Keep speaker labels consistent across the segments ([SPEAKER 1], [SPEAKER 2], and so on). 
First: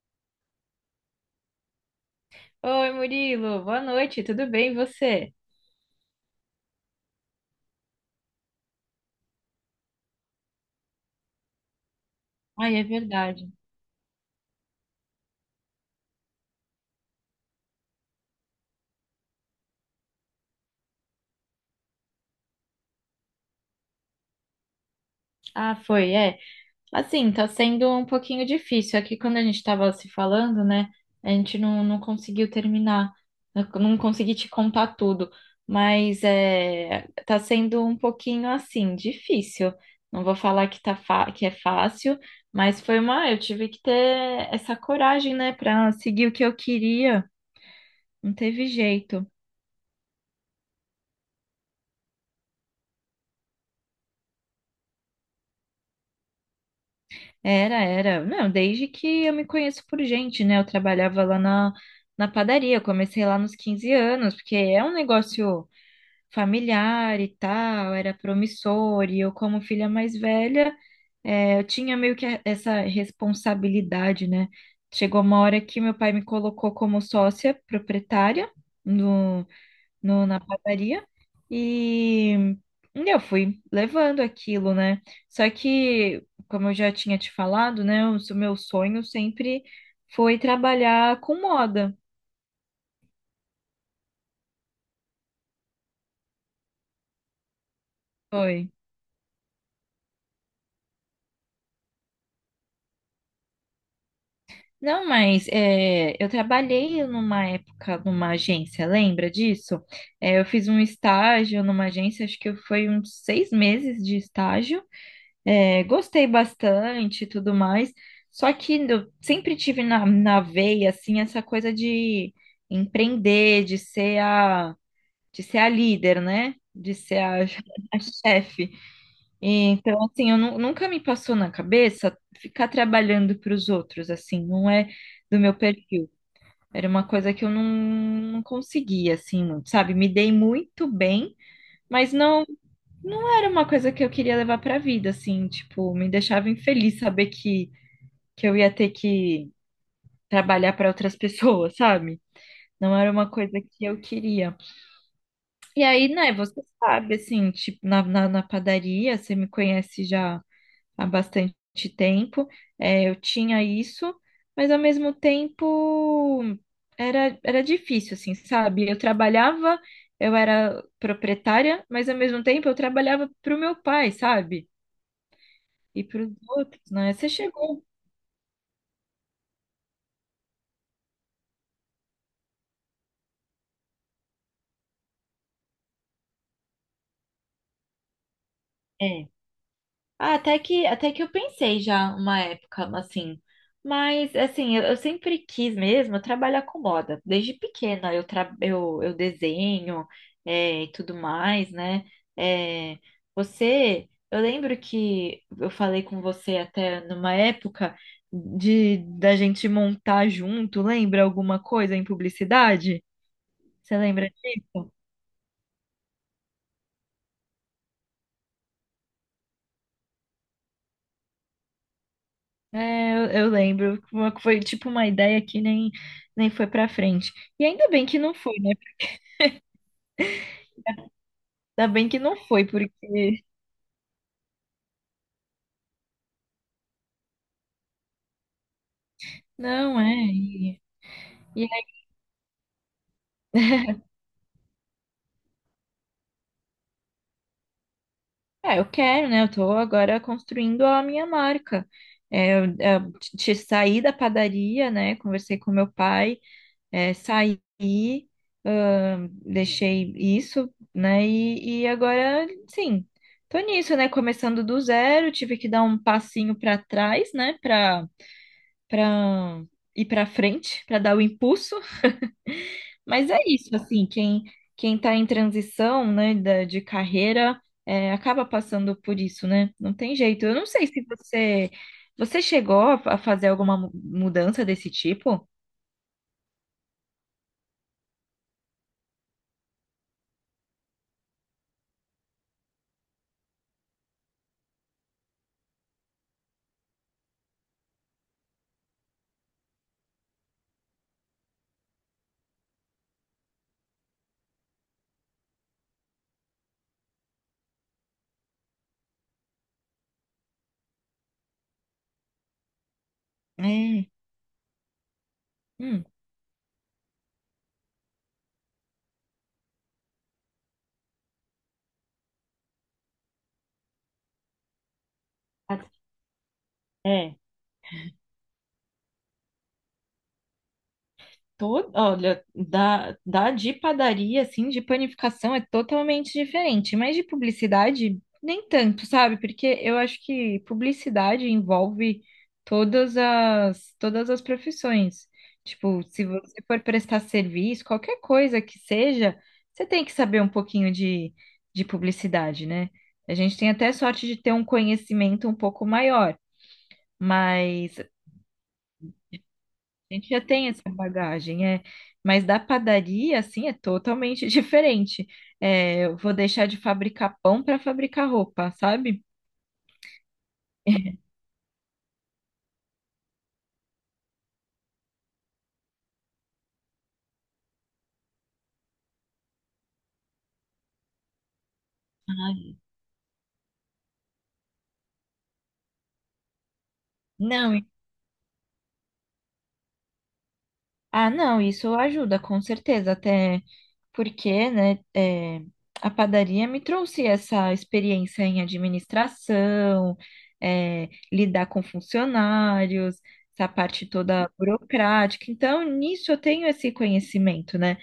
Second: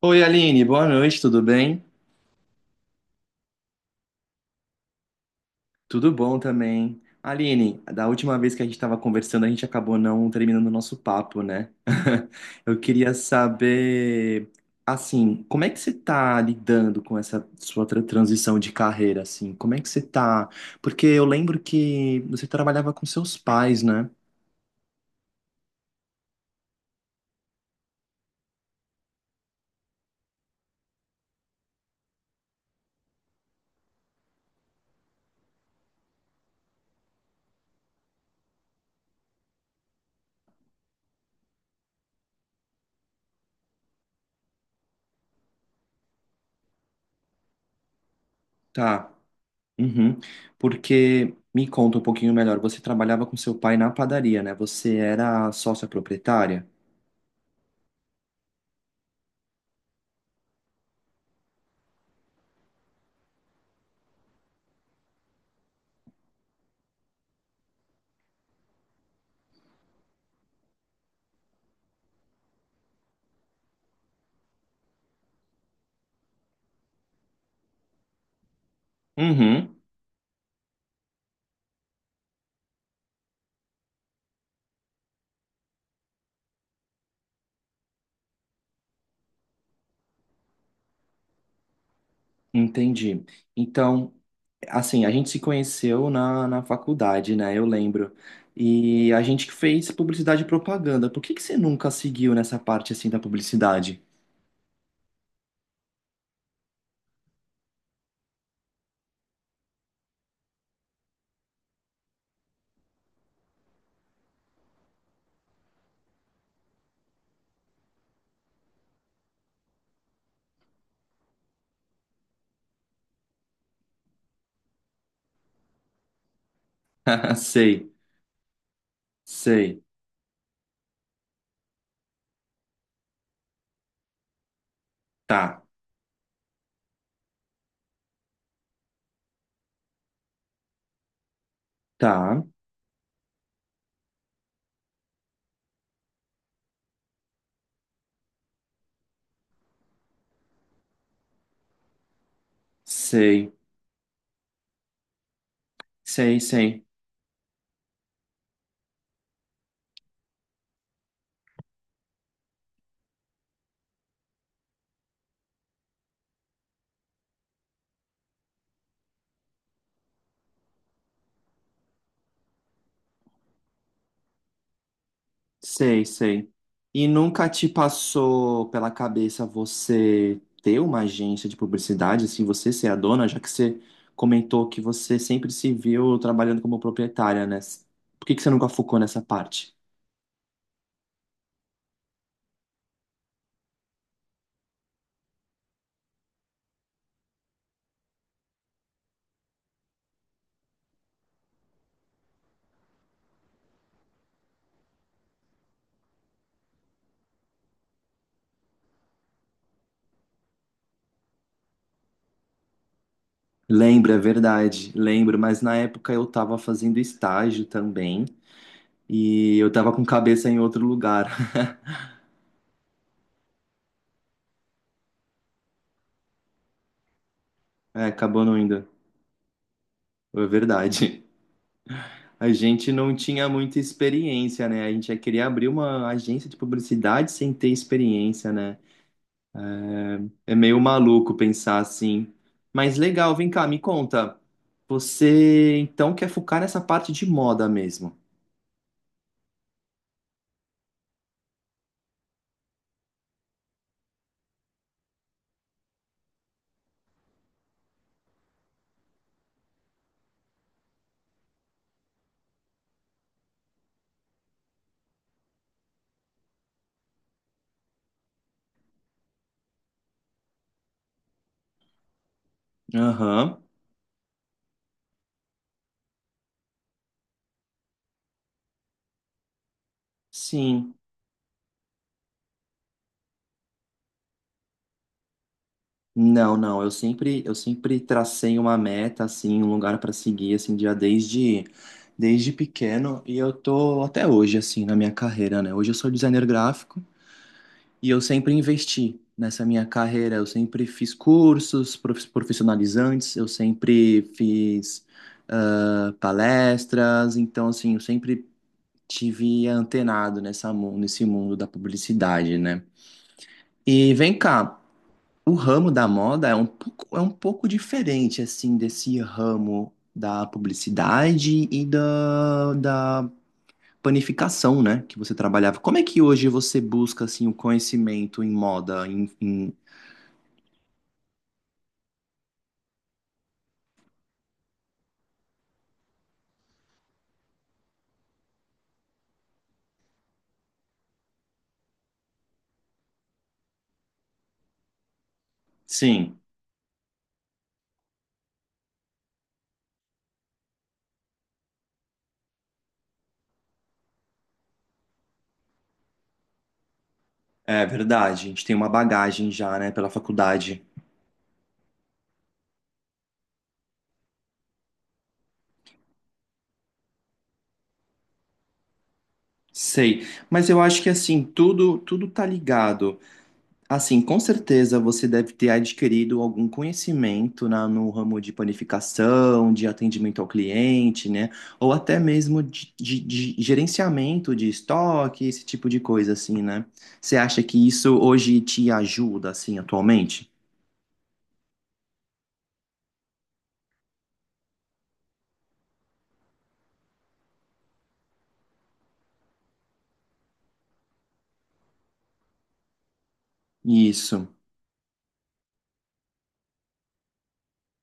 [SPEAKER 1] Oi, Aline, boa noite, tudo bem?
[SPEAKER 2] Oi, Murilo, boa noite, tudo bem e você?
[SPEAKER 1] Tudo bom também. Aline, da última vez que a gente estava conversando, a gente acabou não terminando o nosso papo, né?
[SPEAKER 2] Ai,
[SPEAKER 1] Eu
[SPEAKER 2] é
[SPEAKER 1] queria
[SPEAKER 2] verdade.
[SPEAKER 1] saber, assim, como é que você está lidando com essa sua transição de carreira, assim? Como é que você tá? Porque eu lembro que você trabalhava com seus pais, né?
[SPEAKER 2] Ah, foi, é. Assim, tá sendo um pouquinho difícil. Aqui, quando a gente tava se falando, né, a gente não conseguiu terminar, eu não consegui te contar tudo, mas é, tá sendo um pouquinho assim, difícil. Não vou falar que é fácil, mas foi uma. Eu tive que ter essa coragem, né, pra seguir o que eu queria, não teve
[SPEAKER 1] Tá.
[SPEAKER 2] jeito.
[SPEAKER 1] Uhum. Porque me conta um pouquinho melhor, você trabalhava com seu pai na padaria, né? Você era sócia proprietária?
[SPEAKER 2] Era. Não, desde que eu me conheço por gente, né? Eu trabalhava lá na padaria, eu comecei lá nos 15 anos, porque é um negócio familiar e tal, era promissor, e eu, como filha mais velha, é, eu tinha meio que essa responsabilidade, né? Chegou uma hora que meu pai me colocou como sócia proprietária
[SPEAKER 1] Uhum.
[SPEAKER 2] na padaria e eu fui levando aquilo, né? Só que, como eu já tinha te falado, né? O meu sonho sempre foi trabalhar com moda.
[SPEAKER 1] Entendi. Então, assim, a gente se conheceu na faculdade, né? Eu lembro.
[SPEAKER 2] Foi.
[SPEAKER 1] E a gente que fez publicidade e propaganda. Por que que você nunca seguiu nessa parte assim da publicidade?
[SPEAKER 2] Não, mas é, eu trabalhei numa época numa agência, lembra disso? É, eu fiz um estágio numa agência, acho que foi uns 6 meses de estágio. É, gostei bastante e tudo mais. Só que eu sempre tive na veia, assim, essa coisa de empreender, de ser a líder, né? De ser a,
[SPEAKER 1] Sei,
[SPEAKER 2] a chefe.
[SPEAKER 1] sei.
[SPEAKER 2] Então, assim, eu nunca me passou na cabeça ficar trabalhando para os outros, assim, não é do meu
[SPEAKER 1] Tá,
[SPEAKER 2] perfil. Era uma coisa que eu não conseguia, assim, muito, sabe? Me dei muito bem, mas
[SPEAKER 1] tá.
[SPEAKER 2] não. Não era uma coisa que eu queria levar pra vida, assim, tipo, me deixava infeliz saber que eu ia ter que trabalhar para outras pessoas, sabe? Não era uma
[SPEAKER 1] Sei,
[SPEAKER 2] coisa que eu queria. E aí, né,
[SPEAKER 1] sei,
[SPEAKER 2] você
[SPEAKER 1] sei.
[SPEAKER 2] sabe, assim, tipo, na padaria, você me conhece já há bastante tempo, é, eu tinha isso, mas ao mesmo tempo era difícil, assim, sabe? Eu trabalhava, eu era proprietária, mas ao mesmo tempo eu trabalhava pro meu pai, sabe? E
[SPEAKER 1] Sei,
[SPEAKER 2] para os
[SPEAKER 1] sei.
[SPEAKER 2] outros,
[SPEAKER 1] E
[SPEAKER 2] né? Você
[SPEAKER 1] nunca te
[SPEAKER 2] chegou.
[SPEAKER 1] passou pela cabeça você ter uma agência de publicidade, assim, você ser a dona, já que você comentou que você sempre se viu trabalhando como proprietária, né? Por que que você nunca focou nessa
[SPEAKER 2] É.
[SPEAKER 1] parte?
[SPEAKER 2] Ah, até que eu pensei já uma época, assim. Mas, assim, eu sempre quis mesmo trabalhar com moda. Desde pequena eu desenho é, e tudo mais, né? É, eu lembro que eu falei com você até numa época de da gente montar junto, lembra alguma coisa em publicidade? Você
[SPEAKER 1] Lembro, é
[SPEAKER 2] lembra disso?
[SPEAKER 1] verdade, lembro, mas na época eu tava fazendo estágio também e eu tava com cabeça em outro lugar.
[SPEAKER 2] É, eu lembro. Foi tipo uma ideia que nem foi pra frente. E ainda
[SPEAKER 1] É,
[SPEAKER 2] bem que não
[SPEAKER 1] acabou
[SPEAKER 2] foi,
[SPEAKER 1] não
[SPEAKER 2] né?
[SPEAKER 1] indo. É verdade.
[SPEAKER 2] Ainda bem que não
[SPEAKER 1] A
[SPEAKER 2] foi,
[SPEAKER 1] gente não
[SPEAKER 2] porque.
[SPEAKER 1] tinha muita experiência, né? A gente já queria abrir uma agência de publicidade sem ter experiência, né?
[SPEAKER 2] Não, é.
[SPEAKER 1] É meio
[SPEAKER 2] E,
[SPEAKER 1] maluco
[SPEAKER 2] e
[SPEAKER 1] pensar assim. Mas legal, vem cá, me conta. Você então quer focar nessa parte de moda mesmo?
[SPEAKER 2] aí, é, eu quero, né? Eu tô agora construindo a minha marca. É, eu saí da padaria, né? Conversei com meu pai, é, saí, deixei isso, né? E agora, sim, tô nisso, né? Começando do zero, tive que dar um passinho pra trás, né? Pra para ir para frente, para dar o impulso. Mas é
[SPEAKER 1] Aham.
[SPEAKER 2] isso, assim, quem está em transição, né, de carreira, é, acaba passando por isso, né? Não tem jeito. Eu não sei
[SPEAKER 1] Sim.
[SPEAKER 2] se você chegou a fazer alguma mudança desse tipo.
[SPEAKER 1] Não, não, eu sempre tracei uma meta assim, um lugar para seguir assim já desde desde pequeno e eu tô até hoje assim na minha carreira, né? Hoje eu sou designer gráfico. E eu sempre investi nessa minha carreira. Eu sempre fiz cursos profissionalizantes, eu sempre fiz palestras. Então, assim, eu sempre tive antenado nessa, nesse mundo da publicidade, né?
[SPEAKER 2] É.
[SPEAKER 1] E vem cá, o ramo
[SPEAKER 2] Hum.
[SPEAKER 1] da moda é um pouco diferente, assim, desse ramo da publicidade e da panificação, né, que você trabalhava. Como é que hoje você busca,
[SPEAKER 2] É.
[SPEAKER 1] assim, o conhecimento em moda, em...
[SPEAKER 2] Todo, olha, da de padaria, assim, de panificação é totalmente diferente, mas de publicidade nem tanto, sabe? Porque eu acho que publicidade envolve todas as profissões. Tipo, se
[SPEAKER 1] Sim,
[SPEAKER 2] você for prestar serviço, qualquer coisa que seja, você tem que saber um pouquinho de publicidade, né? A gente tem até sorte de ter um conhecimento um pouco maior,
[SPEAKER 1] é
[SPEAKER 2] mas
[SPEAKER 1] verdade. A gente tem uma bagagem já, né, pela
[SPEAKER 2] a gente já tem
[SPEAKER 1] faculdade.
[SPEAKER 2] essa bagagem, é. Mas da padaria, assim, é totalmente diferente. É, eu vou deixar de fabricar pão para fabricar roupa, sabe?
[SPEAKER 1] Sei, mas eu acho que assim, tudo tá ligado. Assim, com certeza você deve ter adquirido algum conhecimento na, no ramo de panificação, de atendimento ao cliente, né? Ou até mesmo de gerenciamento de estoque, esse tipo de coisa, assim, né? Você acha
[SPEAKER 2] Não,
[SPEAKER 1] que isso hoje te ajuda, assim, atualmente?
[SPEAKER 2] ah, não, isso ajuda, com certeza, até porque, né, é, a padaria me trouxe essa experiência em administração, é, lidar com funcionários, essa parte
[SPEAKER 1] Isso,
[SPEAKER 2] toda burocrática. Então, nisso eu tenho esse conhecimento, né?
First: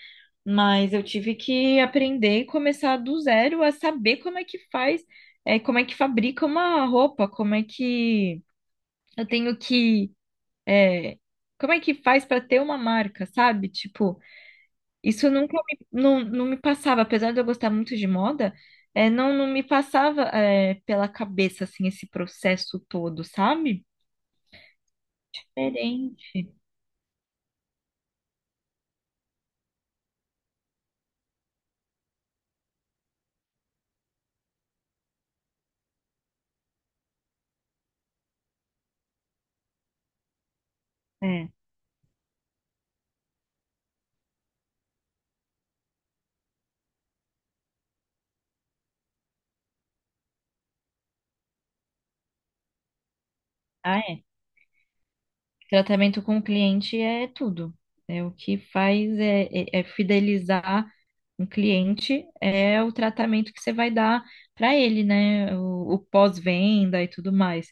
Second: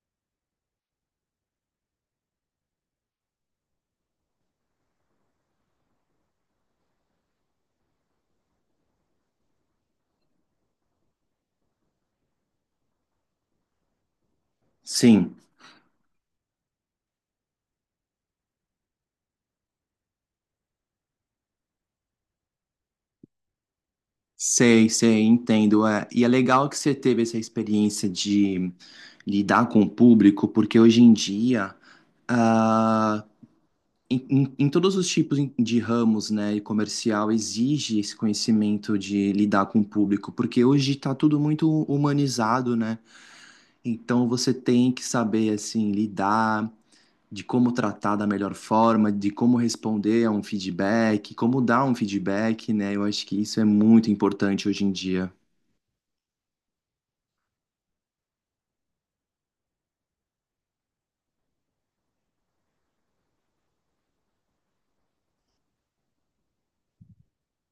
[SPEAKER 2] Mas eu tive que aprender e começar do zero a saber como é que faz, é, como é que fabrica uma roupa, como é que eu tenho que, é, como é que faz para ter uma marca, sabe? Tipo, isso
[SPEAKER 1] sim.
[SPEAKER 2] nunca me, não me passava, apesar de eu gostar muito de moda, é, não me passava, é, pela cabeça, assim, esse processo todo, sabe?
[SPEAKER 1] Sei, sei, entendo. É. E é
[SPEAKER 2] Diferente.
[SPEAKER 1] legal que você teve essa experiência de lidar com o público, porque hoje em dia, ah, em, em todos os tipos de ramos, né, e comercial, exige esse conhecimento de lidar com o público, porque hoje está tudo
[SPEAKER 2] É.
[SPEAKER 1] muito humanizado, né? Então você tem que saber, assim, lidar, de como tratar da melhor forma, de como responder a um feedback, como dar um feedback, né? Eu acho que isso é
[SPEAKER 2] Ah,
[SPEAKER 1] muito
[SPEAKER 2] é.
[SPEAKER 1] importante hoje em dia.
[SPEAKER 2] Tratamento com o cliente é tudo. É o que faz é, é fidelizar um cliente, é o tratamento que você vai dar para ele, né? O pós-venda e tudo mais.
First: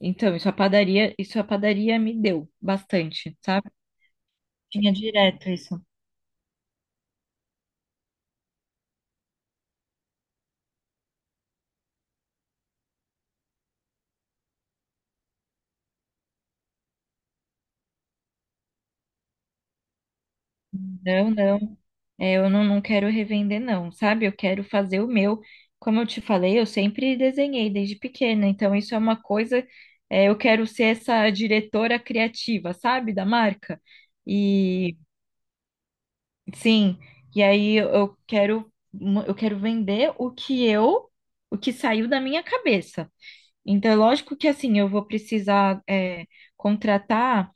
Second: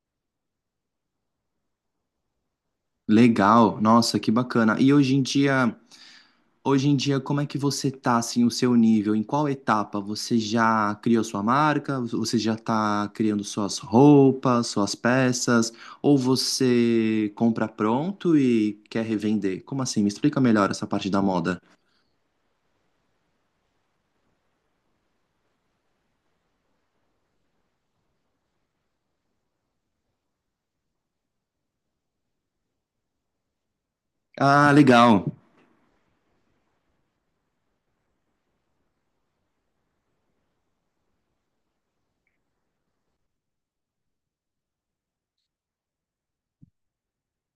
[SPEAKER 2] Então, isso a padaria me deu bastante, sabe?
[SPEAKER 1] Legal, nossa, que bacana. E
[SPEAKER 2] Tinha direto isso.
[SPEAKER 1] hoje em dia, como é que você tá assim, o seu nível? Em qual etapa? Você já criou sua marca? Você já tá criando suas roupas, suas peças? Ou você compra pronto e quer revender? Como assim? Me explica melhor essa parte da
[SPEAKER 2] Não,
[SPEAKER 1] moda.
[SPEAKER 2] não. É, eu não quero revender, não, sabe? Eu quero fazer o meu. Como eu te falei, eu sempre desenhei desde pequena, então isso é uma coisa. É, eu quero ser essa diretora criativa, sabe? Da marca.
[SPEAKER 1] Ah,
[SPEAKER 2] E
[SPEAKER 1] legal.
[SPEAKER 2] sim, e aí eu quero vender o que saiu da minha cabeça. Então, é lógico que assim, eu vou precisar, é, contratar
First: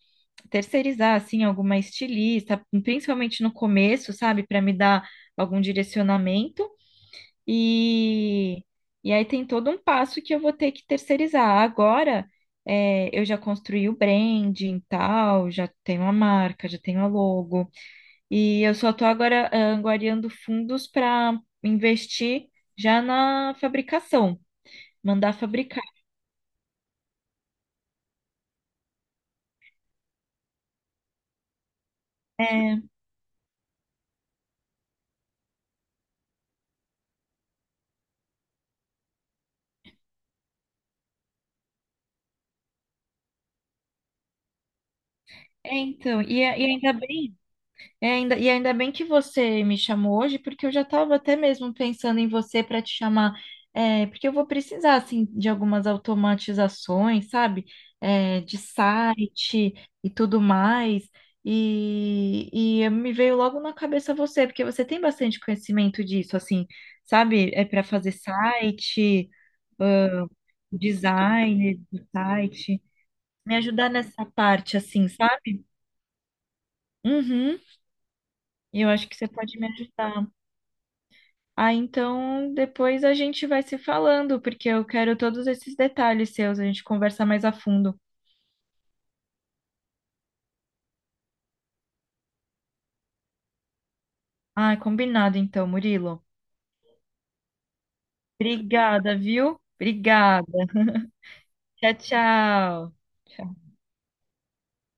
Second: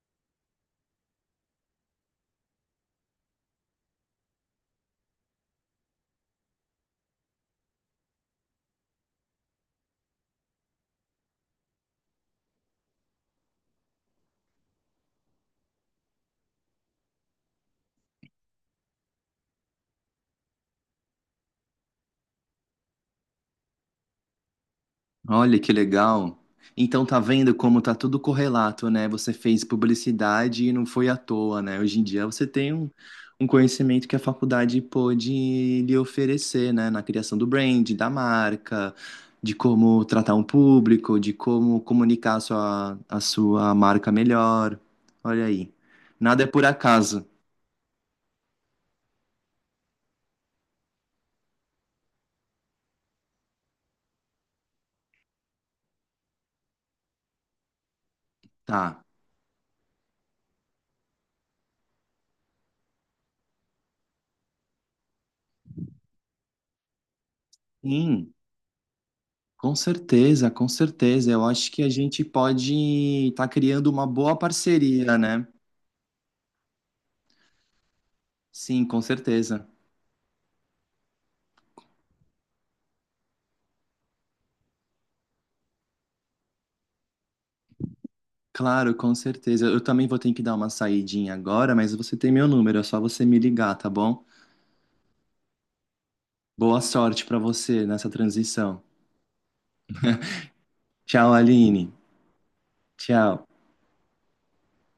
[SPEAKER 2] terceirizar assim alguma estilista, principalmente no começo, sabe, para me dar algum direcionamento e e aí tem todo um passo que eu vou ter que terceirizar. Agora é, eu já construí o branding e tal, já tenho a marca, já tenho a logo e eu só estou agora ah, angariando fundos para investir já na fabricação, mandar
[SPEAKER 1] Olha que
[SPEAKER 2] fabricar.
[SPEAKER 1] legal. Então tá vendo como tá tudo correlato, né? Você fez publicidade e não foi à toa, né? Hoje em dia você tem
[SPEAKER 2] É,
[SPEAKER 1] um, um conhecimento que a faculdade pôde lhe oferecer, né? Na criação do brand, da marca, de como tratar um público, de como comunicar a sua marca melhor. Olha aí.
[SPEAKER 2] então,
[SPEAKER 1] Nada é por acaso.
[SPEAKER 2] e ainda bem que você me chamou hoje, porque eu já estava até mesmo pensando em você para te chamar, é, porque eu vou precisar assim de algumas automatizações, sabe? É, de
[SPEAKER 1] Tá.
[SPEAKER 2] site e tudo mais. E, e me veio logo na cabeça você, porque você tem bastante conhecimento disso, assim, sabe? É para fazer
[SPEAKER 1] Sim.
[SPEAKER 2] site,
[SPEAKER 1] Com certeza, com certeza. Eu acho que
[SPEAKER 2] design
[SPEAKER 1] a
[SPEAKER 2] do
[SPEAKER 1] gente pode
[SPEAKER 2] site,
[SPEAKER 1] estar
[SPEAKER 2] me
[SPEAKER 1] criando
[SPEAKER 2] ajudar
[SPEAKER 1] uma
[SPEAKER 2] nessa
[SPEAKER 1] boa
[SPEAKER 2] parte, assim,
[SPEAKER 1] parceria, né?
[SPEAKER 2] sabe? Uhum,
[SPEAKER 1] Sim,
[SPEAKER 2] eu
[SPEAKER 1] com
[SPEAKER 2] acho que você pode me
[SPEAKER 1] certeza.
[SPEAKER 2] ajudar. Ah, então depois a gente vai se falando, porque eu quero todos esses detalhes seus, a gente conversa mais a fundo.
[SPEAKER 1] Claro, com certeza. Eu também vou ter que dar uma saidinha agora, mas você tem meu número, é só você me ligar, tá bom?
[SPEAKER 2] Ah, combinado então, Murilo.
[SPEAKER 1] Boa sorte pra você nessa transição.
[SPEAKER 2] Obrigada, viu? Obrigada.
[SPEAKER 1] Tchau, Aline.
[SPEAKER 2] Tchau, tchau.
[SPEAKER 1] Tchau.
[SPEAKER 2] Tchau.